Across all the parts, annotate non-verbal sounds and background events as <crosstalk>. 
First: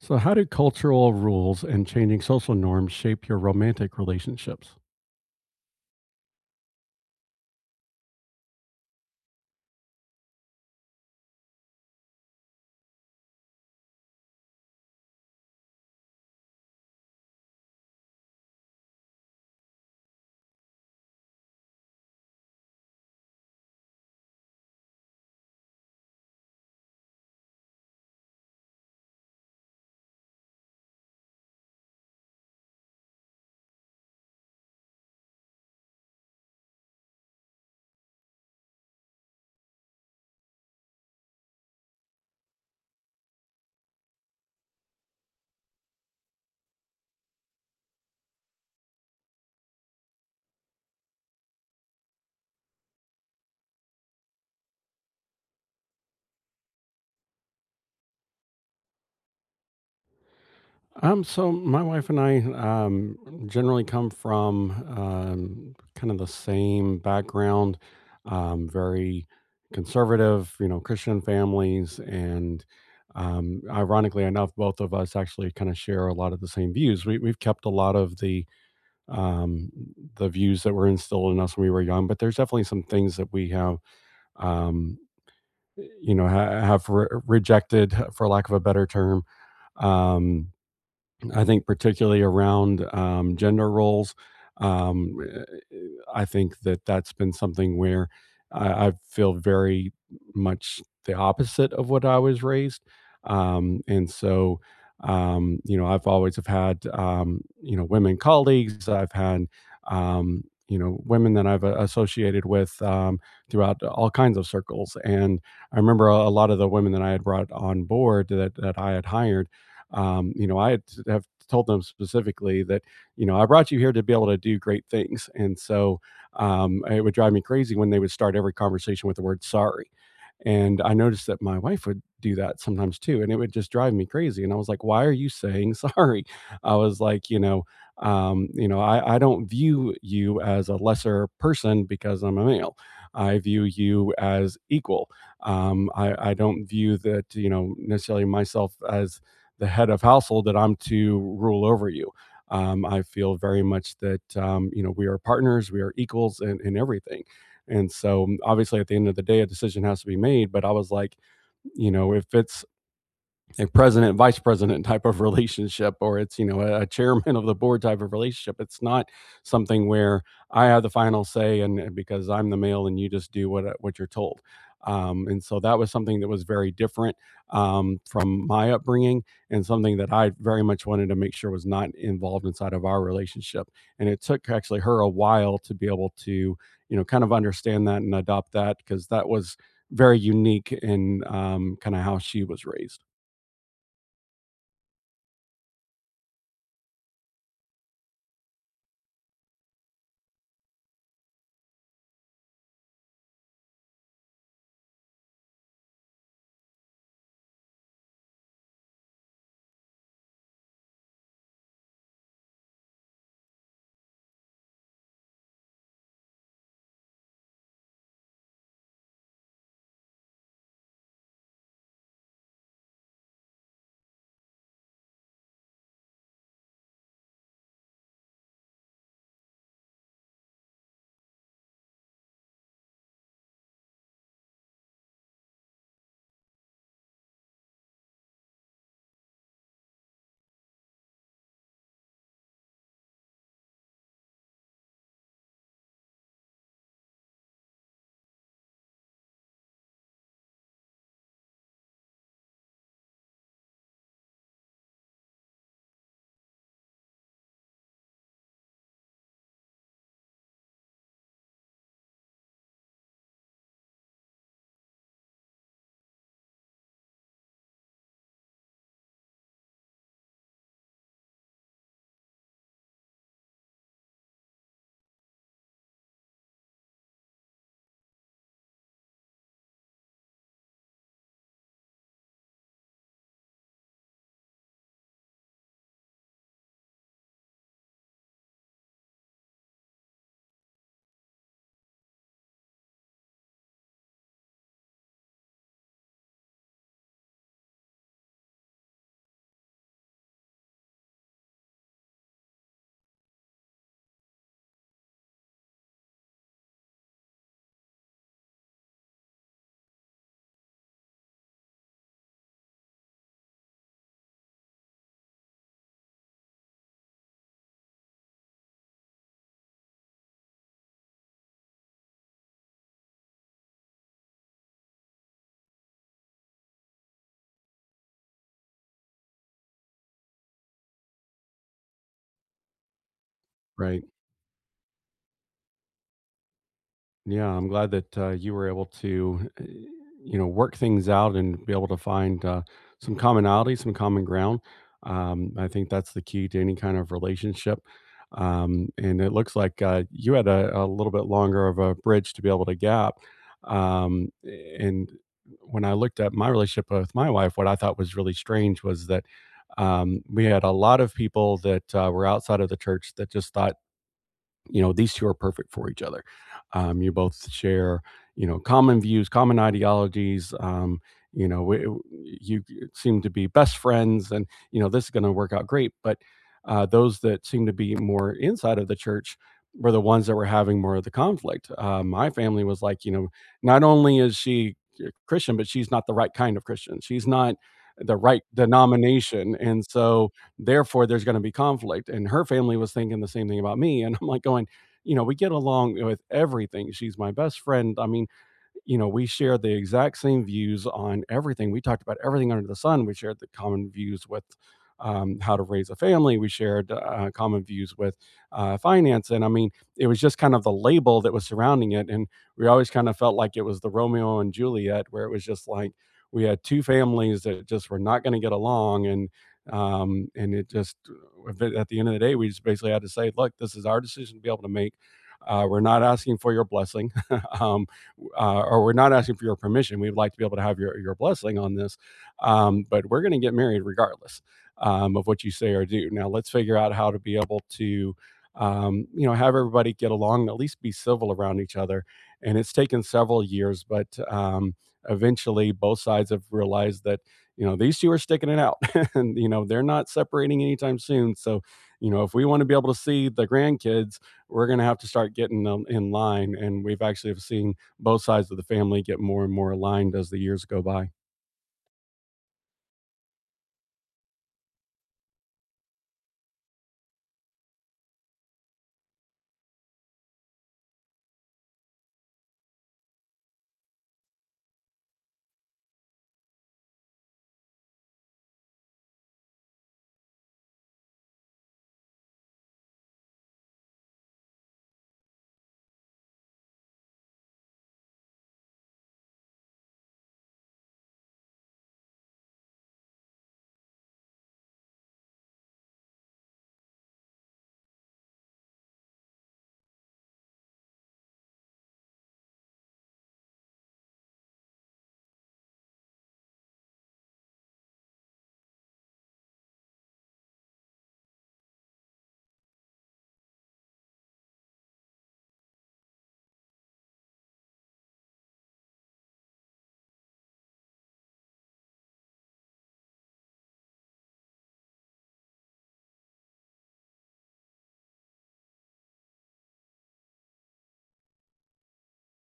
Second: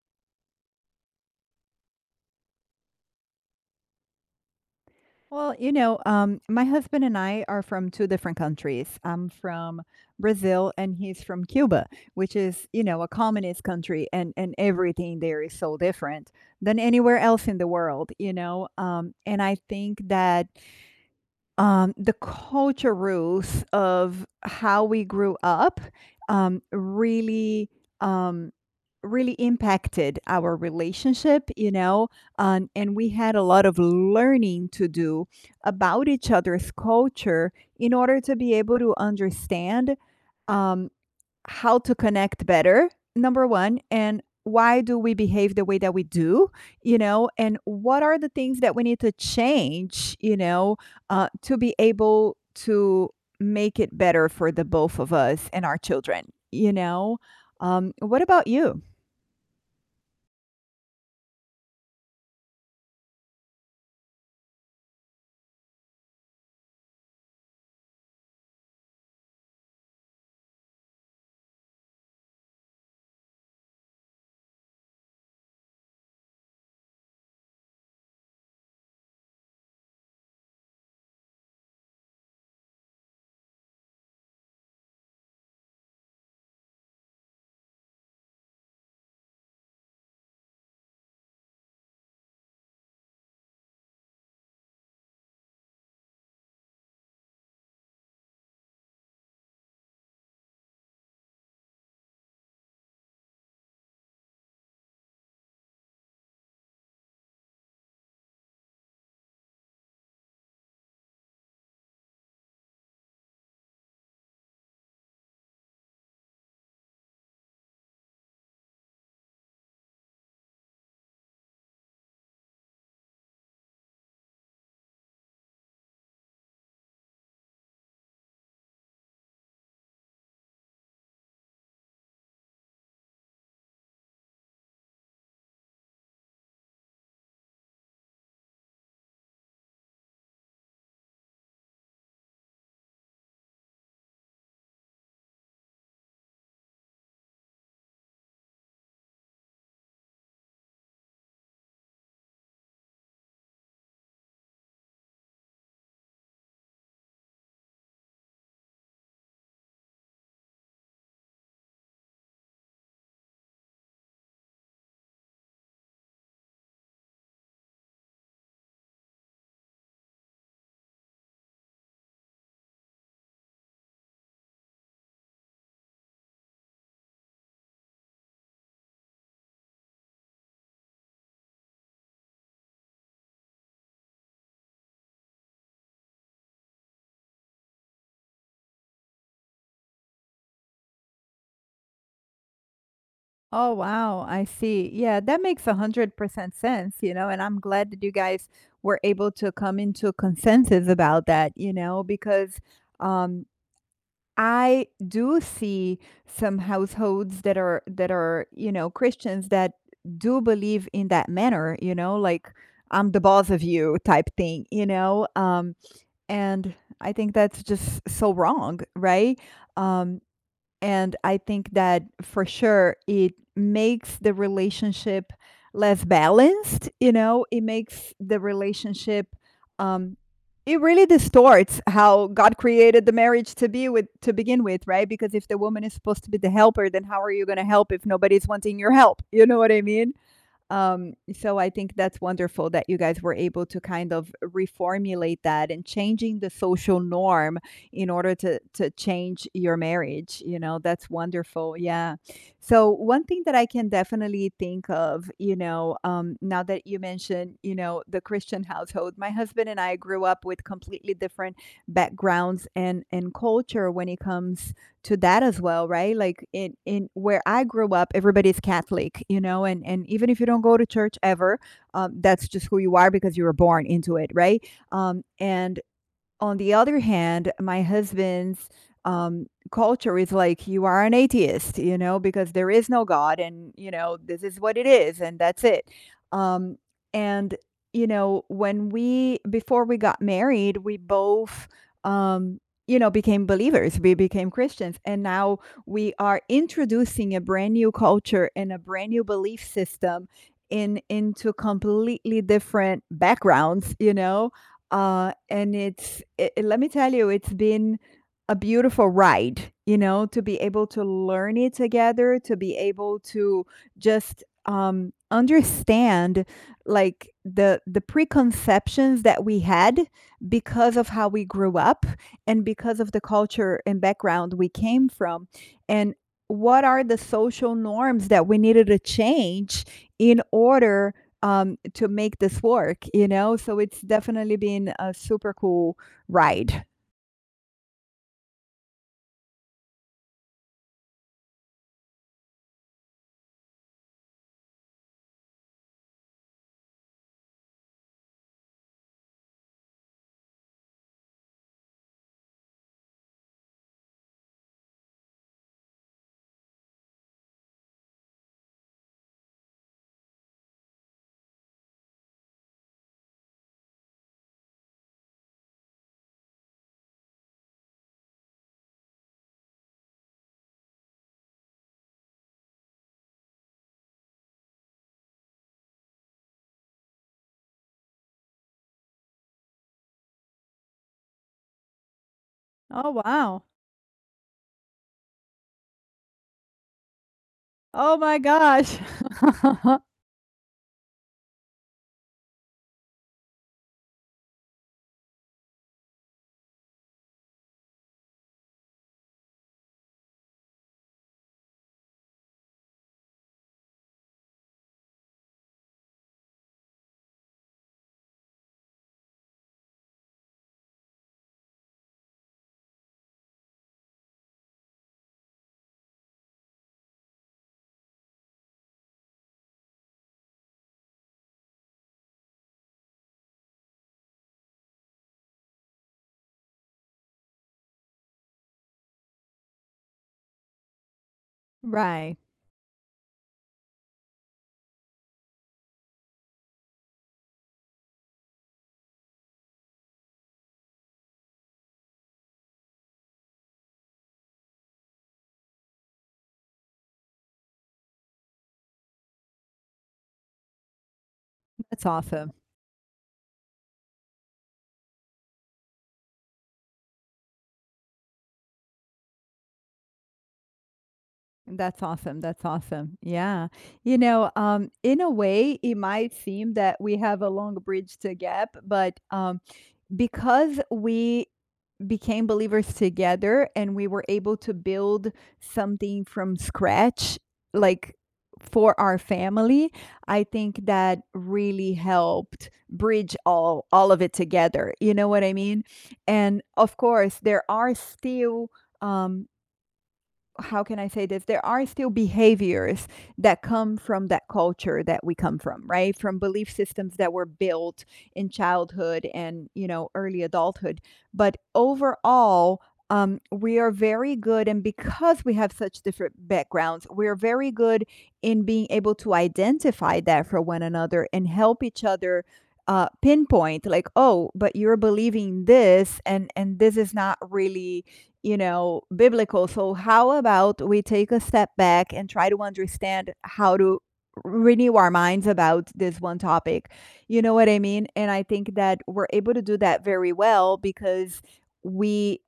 So, how do cultural rules and changing social norms shape your romantic relationships? Well, you know, my husband and I are from two different countries. I'm from Brazil and he's from Cuba, which is, you know, a communist country, and everything there is so different than anywhere else in the world, you know. And I think that the culture roots of how we grew up, um, really, um, really impacted our relationship, you know, and we had a lot of learning to do about each other's culture in order to be able to understand um, how to connect better, number one, and why do we behave the way that we do, you know, and what are the things that we need to change, you know, to be able to make it better for the both of us and our children, you know? What about you? So my wife and I generally come from kind of the same background, very conservative, Christian families, and ironically enough, both of us actually kind of share a lot of the same views. We've kept a lot of um, the views that were instilled in us when we were young, but there's definitely some things that we have um, rejected, for lack of a better term. Um, i think particularly around gender roles. Um, I think that that's been something where I feel very much the opposite of what I was raised. And so, I've always have had, women colleagues. I've had, women that I've associated with, throughout all kinds of circles. And I remember a lot of the women that I had brought on board that I had hired, you know, I had, have told them specifically that, I brought you here to be able to do great things. And so, it would drive me crazy when they would start every conversation with the word sorry. And I noticed that my wife would do that sometimes too, and it would just drive me crazy. And I was like, "Why are you saying sorry?" <laughs> I was like, "You know, I don't view you as a lesser person because I'm a male. I view you as equal. I don't view that, necessarily myself as the head of household that I'm to rule over you. I feel very much that, we are partners, we are equals in everything. And so, obviously, at the end of the day, a decision has to be made. But I was like, if it's a president vice president type of <laughs> relationship, or it's, a chairman of the board type of relationship, it's not something where I have the final say, and because I'm the male, and you just do what you're told." And so that was something that was very different, from my upbringing, and something that I very much wanted to make sure was not involved inside of our relationship. And it took actually her a while to be able to, kind of understand that and adopt that because that was very unique in, kind of how she was raised. Oh, wow. I see. Yeah, that makes a 100% sense, you know, and I'm glad that you guys were able to come into a consensus about that, you know, because um, I do see some households that are, you know, Christians that do believe in that manner, you know, like I'm the boss of you type thing, you know? And I think that's just so wrong, right? Um, and I think that for sure it makes the relationship less balanced, you know, it makes the relationship, um it really distorts how God created the marriage to be with to begin with, right? Because if the woman is supposed to be the helper, then how are you going to help if nobody's wanting your help? You know what I mean? So I think that's wonderful that you guys were able to kind of reformulate that and changing the social norm in order to change your marriage. You know, that's wonderful. Yeah. So one thing that I can definitely think of, you know, now that you mentioned, you know, the Christian household, my husband and I grew up with completely different backgrounds and culture when it comes to that as well, right? Like in where I grew up, everybody's Catholic, you know, and even if you don't go to church ever, that's just who you are because you were born into it, right? And on the other hand, my husband's culture is like, you are an atheist, you know, because there is no God and, you know, this is what it is and that's it. Um, and, you know, when we, before we got married, we both, um, you know, became believers, we became Christians. And now we are introducing a brand new culture and a brand new belief system in into completely different backgrounds, you know, and it's it, it- let me tell you, it's been a beautiful ride, you know, to be able to learn it together, to be able to just understand like the preconceptions that we had because of how we grew up and because of the culture and background we came from, and what are the social norms that we needed to change in order to make this work, you know? So it's Right. definitely been a super cool ride. Yeah, I'm glad that you were able to, work things out and be able to find some commonality, some common ground. I think that's the key to any kind of relationship. And it looks like, you had a little bit longer of a bridge to be able to gap. And when I looked at my relationship with my wife, what I thought was really strange was that, we had a lot of people that, were outside of the church that just thought, these two are perfect for each other. You both share, common views, common ideologies, you know, we w you seem to be best friends, and, this is gonna work out great, but, those that seem to be more inside of the church were the ones that were having more of the conflict. My family was like, Oh, wow. "Not only is she a Christian, but she's not the right kind of Christian. She's not Oh the my right gosh. denomination," and <laughs> so therefore, there's going to be conflict. And her family was thinking the same thing about me. And I'm like going, we get along with everything. She's my best friend. I mean, we shared the exact same views on everything. We talked about everything under the sun. We shared the common views with, how to raise a family. We shared, common views with, finance. And I mean, it was just kind of the label that was surrounding it. And we always kind of felt like it was the Romeo and Juliet, where it was just like we had two families that just were not going to get along. And it just, at the end of the day, we just basically had to say, look, this is our decision to be able to make. We're not asking for your blessing. <laughs> um, or we're not asking for your permission. We'd like to be able to have your blessing on this, Right. But we're going to get married regardless, of what you say or do. Now, let's figure out how to be able to, have everybody get along, at least be civil around each other. And it's taken several years, but um, eventually both sides have realized that, these two are sticking it out, <laughs> and, they're not separating anytime soon. So, That's if we awesome. want to be able to see the grandkids, we're going to have to start getting them in line. And we've actually have seen both sides of the family get more and more aligned as the years go by. That's awesome. That's awesome. Yeah. You know, in a way, it might seem that we have a long bridge to gap, but because we became believers together and we were able to build something from scratch, like for our family, I think that really helped bridge all of it together, you know what I mean? And of course there are still, um how can I say this? There are still behaviors that come from that culture that we come from, right? From belief systems that were built in childhood and, you know, early adulthood. But overall, we are very good, and because we have such different backgrounds, we are very good in being able to identify that for one another and help each other pinpoint, like, oh, but you're believing this, and this is not really, you know, biblical. So how about we take a step back and try to understand how to renew our minds about this one topic. You know what I mean? And I think that we're able to do that very well because we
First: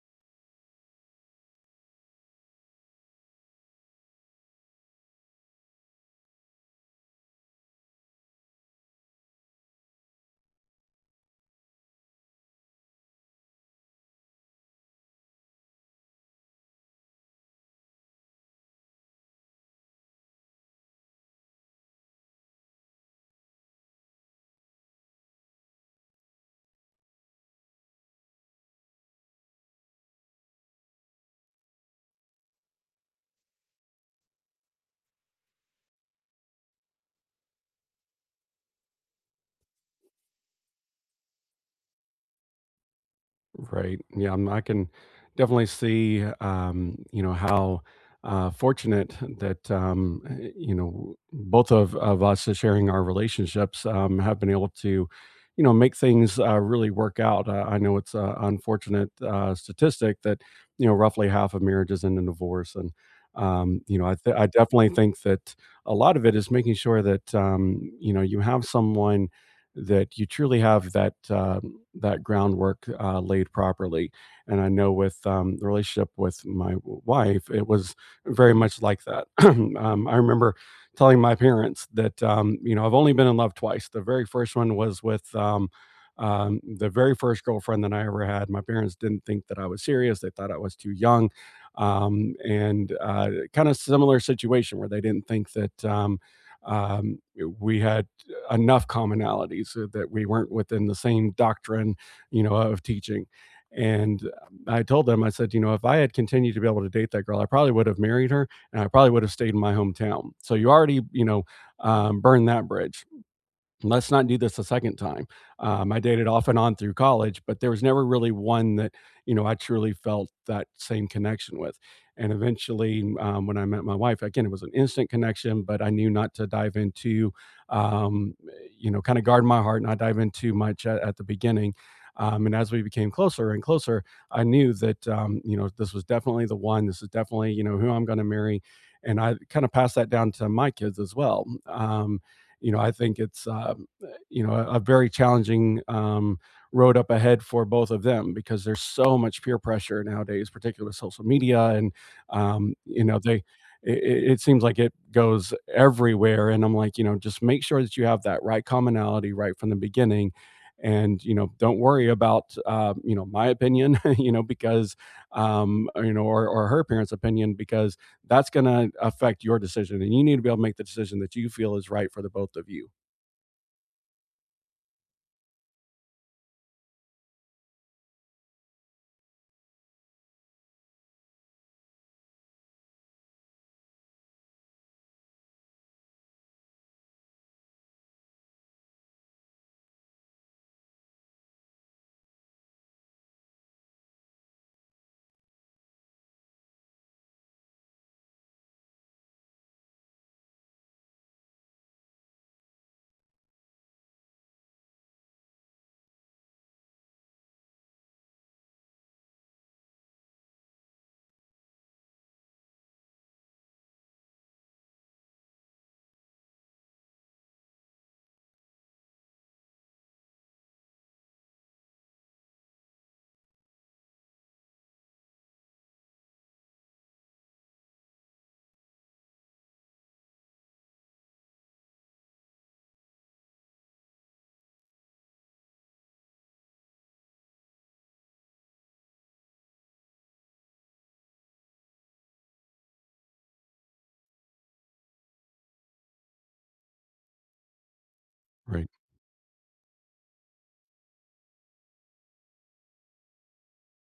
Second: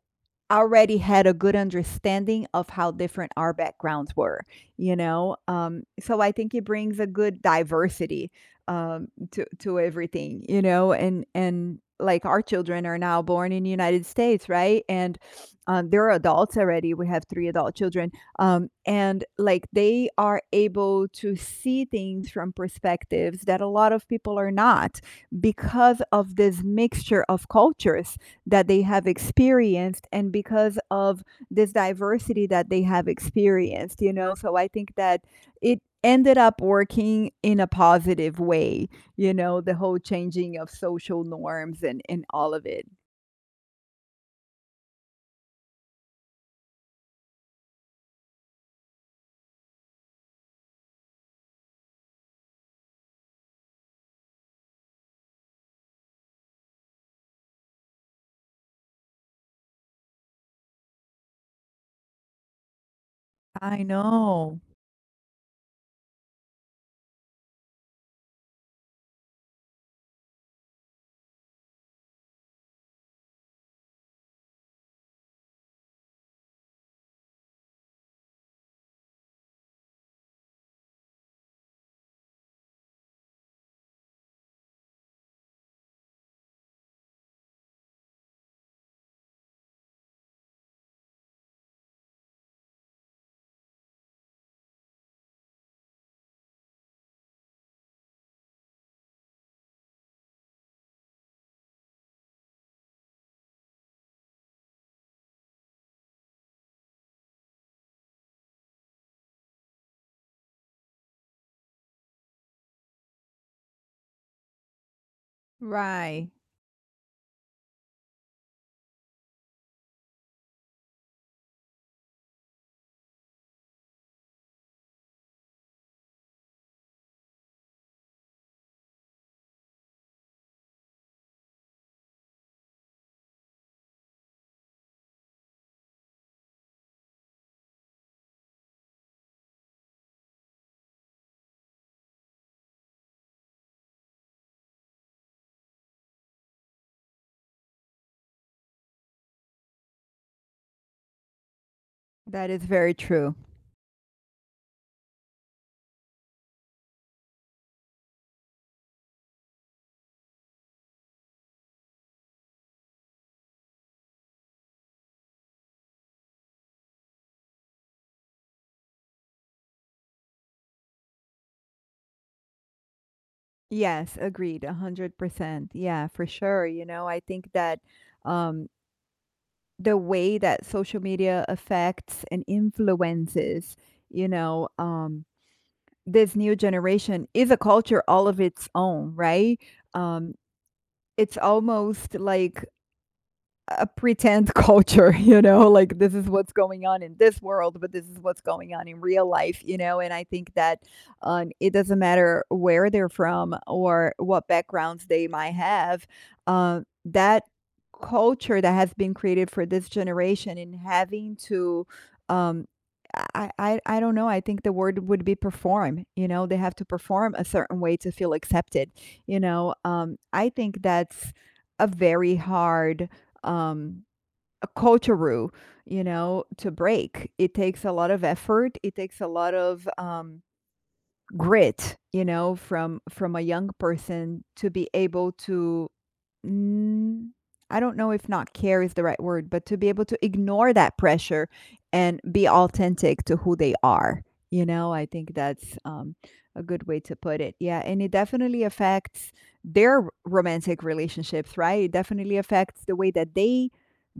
already had a good understanding of how different our backgrounds were, you know? So I think it brings a good diversity to everything, you know, and like our children are now born in the United States, right? And they're adults already. We have three adult children, and like they are able to see things from perspectives that a lot of people are not because of this mixture of cultures that they have experienced and because of this diversity that they have experienced, you know? So I think that it ended up working in a positive way, you know, the whole changing of social norms and all of it. Right. Yeah, I can definitely see, how fortunate that, both of us is sharing our relationships, have been able to, make things, really work out. I know it's an unfortunate, statistic that, roughly half of marriages end in divorce, and I I know. definitely think that a lot of it is making sure that, you have someone that you truly have that. That groundwork, laid properly. And I know with, the relationship with my wife, it was very much like that. <clears throat> I remember telling my parents that, I've only been in love twice. The very first one was with, the very first girlfriend that I ever had, my parents didn't think that I was serious. They thought I was too young. And kind of similar situation where they didn't think that, um, we had enough commonalities, that we weren't within the same doctrine, of teaching. And I told them, I said, if I had continued to be able to date that girl, I probably would have married her and I probably would have stayed in my hometown. So you already, burned that bridge. Let's not do this a second time. I dated Right. off and on through college, but there was never really one that, I truly felt that same connection with. And eventually, when I met my wife, again, it was an instant connection, but I knew not to dive into, um, kind of guard my heart, not dive into much at the beginning. And as we became closer and closer, I knew that, this was definitely the one. This is definitely, who I'm going to marry. And I kind of passed that down to my kids as well. I think it's, a very challenging, road up ahead for both of them because there's so much peer pressure nowadays, particularly with social media, and That is very true. they. It seems like it goes everywhere, and I'm like, just make sure that you have that right commonality right from the beginning, and don't worry about, my opinion, <laughs> or her parents' opinion because that's going to affect your decision. And you need to be able to make the decision that you feel is right for the both of you. Yes, agreed. 100%. Yeah, for sure. You know, I think that, um, the way that social media affects and influences, you know, this new generation is a culture all of its own, right? Um, it's almost like a pretend culture, <laughs> you know, like this is what's going on in this world, but this is what's going on in real life, you know. And I think that it doesn't matter where they're from or what backgrounds they might have, that culture that has been created for this generation and having to, um, I don't know. I think the word would be perform. You know, they have to perform a certain way to feel accepted. You know, I think that's a very hard, um, a culture, you know, to break. It takes a lot of effort. It takes a lot of grit, you know, from a young person to be able to, mm, I don't know if not care is the right word, but to be able to ignore that pressure and be authentic to who they are. You know, I think that's a good way to put it. Yeah. And it definitely Right, affects their romantic relationships, right? It definitely affects the way that they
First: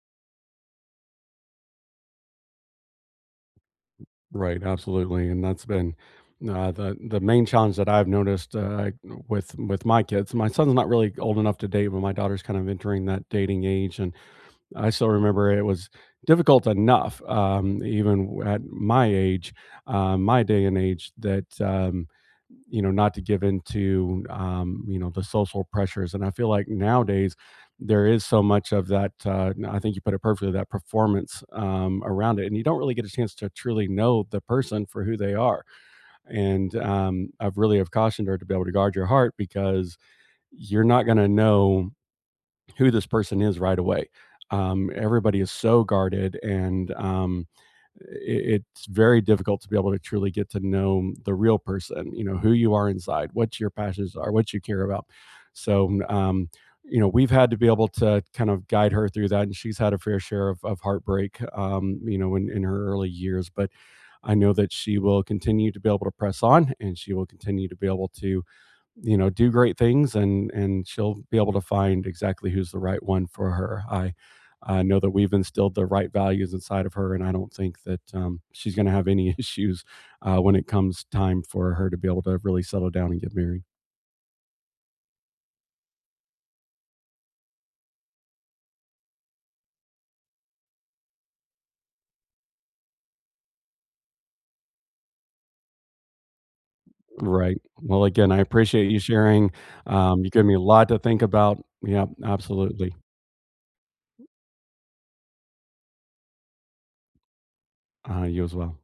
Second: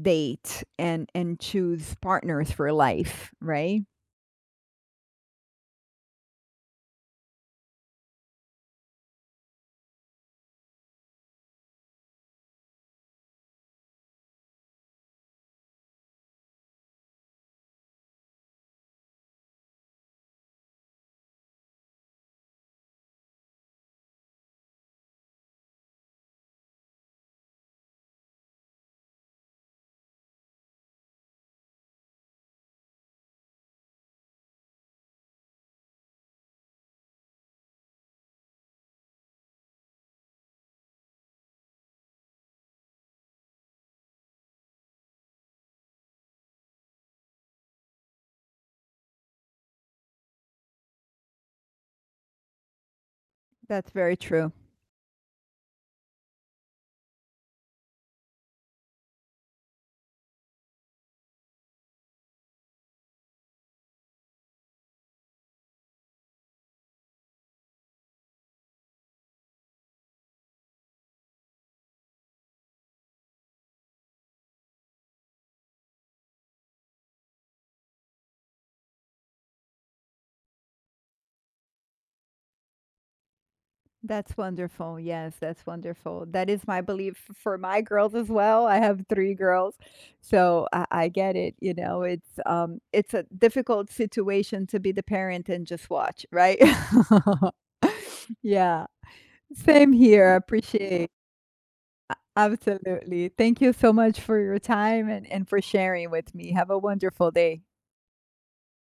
date and choose partners for life, right? right, absolutely, and that's been, the main challenge that I've noticed, with my kids. My son's not really old enough to date, but my daughter's kind of entering that dating age, and I still remember it was difficult enough, even at my age, my day and age, that, not to give into, the social pressures. And I feel like nowadays there is so much of that. I think you put it perfectly, that performance, around it, and you don't really get a chance to truly know the person for who they are. And I've really have cautioned her to be able to guard your heart because you're not going to know who this person is right away. Everybody is so guarded, and it's very difficult to be able to truly get to know the real person. You know who you are inside, what your That's very passions are, true. what you care about. So. We've had to be able to kind of guide her through that, and she's had a fair share of heartbreak, in her early years. But I know that she will continue to be able to press on, and she will continue to be able to, do great things, and she'll be able to find exactly who's the right one for her. I know that we've instilled the right values inside of her, and I don't think that, she's going to have any <laughs> issues, when it comes time for her to be able to really settle down and get married. That's wonderful. Yes, that's wonderful. That is my belief f- for my girls as well. I have three girls, so I get it. You know, it's a difficult situation to be the parent and just watch, right? Right. Well, again, I <laughs> Yeah, appreciate you sharing. same Um, here. you I gave me a lot to appreciate think about. Yeah, absolutely. absolutely. Thank you so much for your time and for sharing with me. Have a wonderful day. You as well.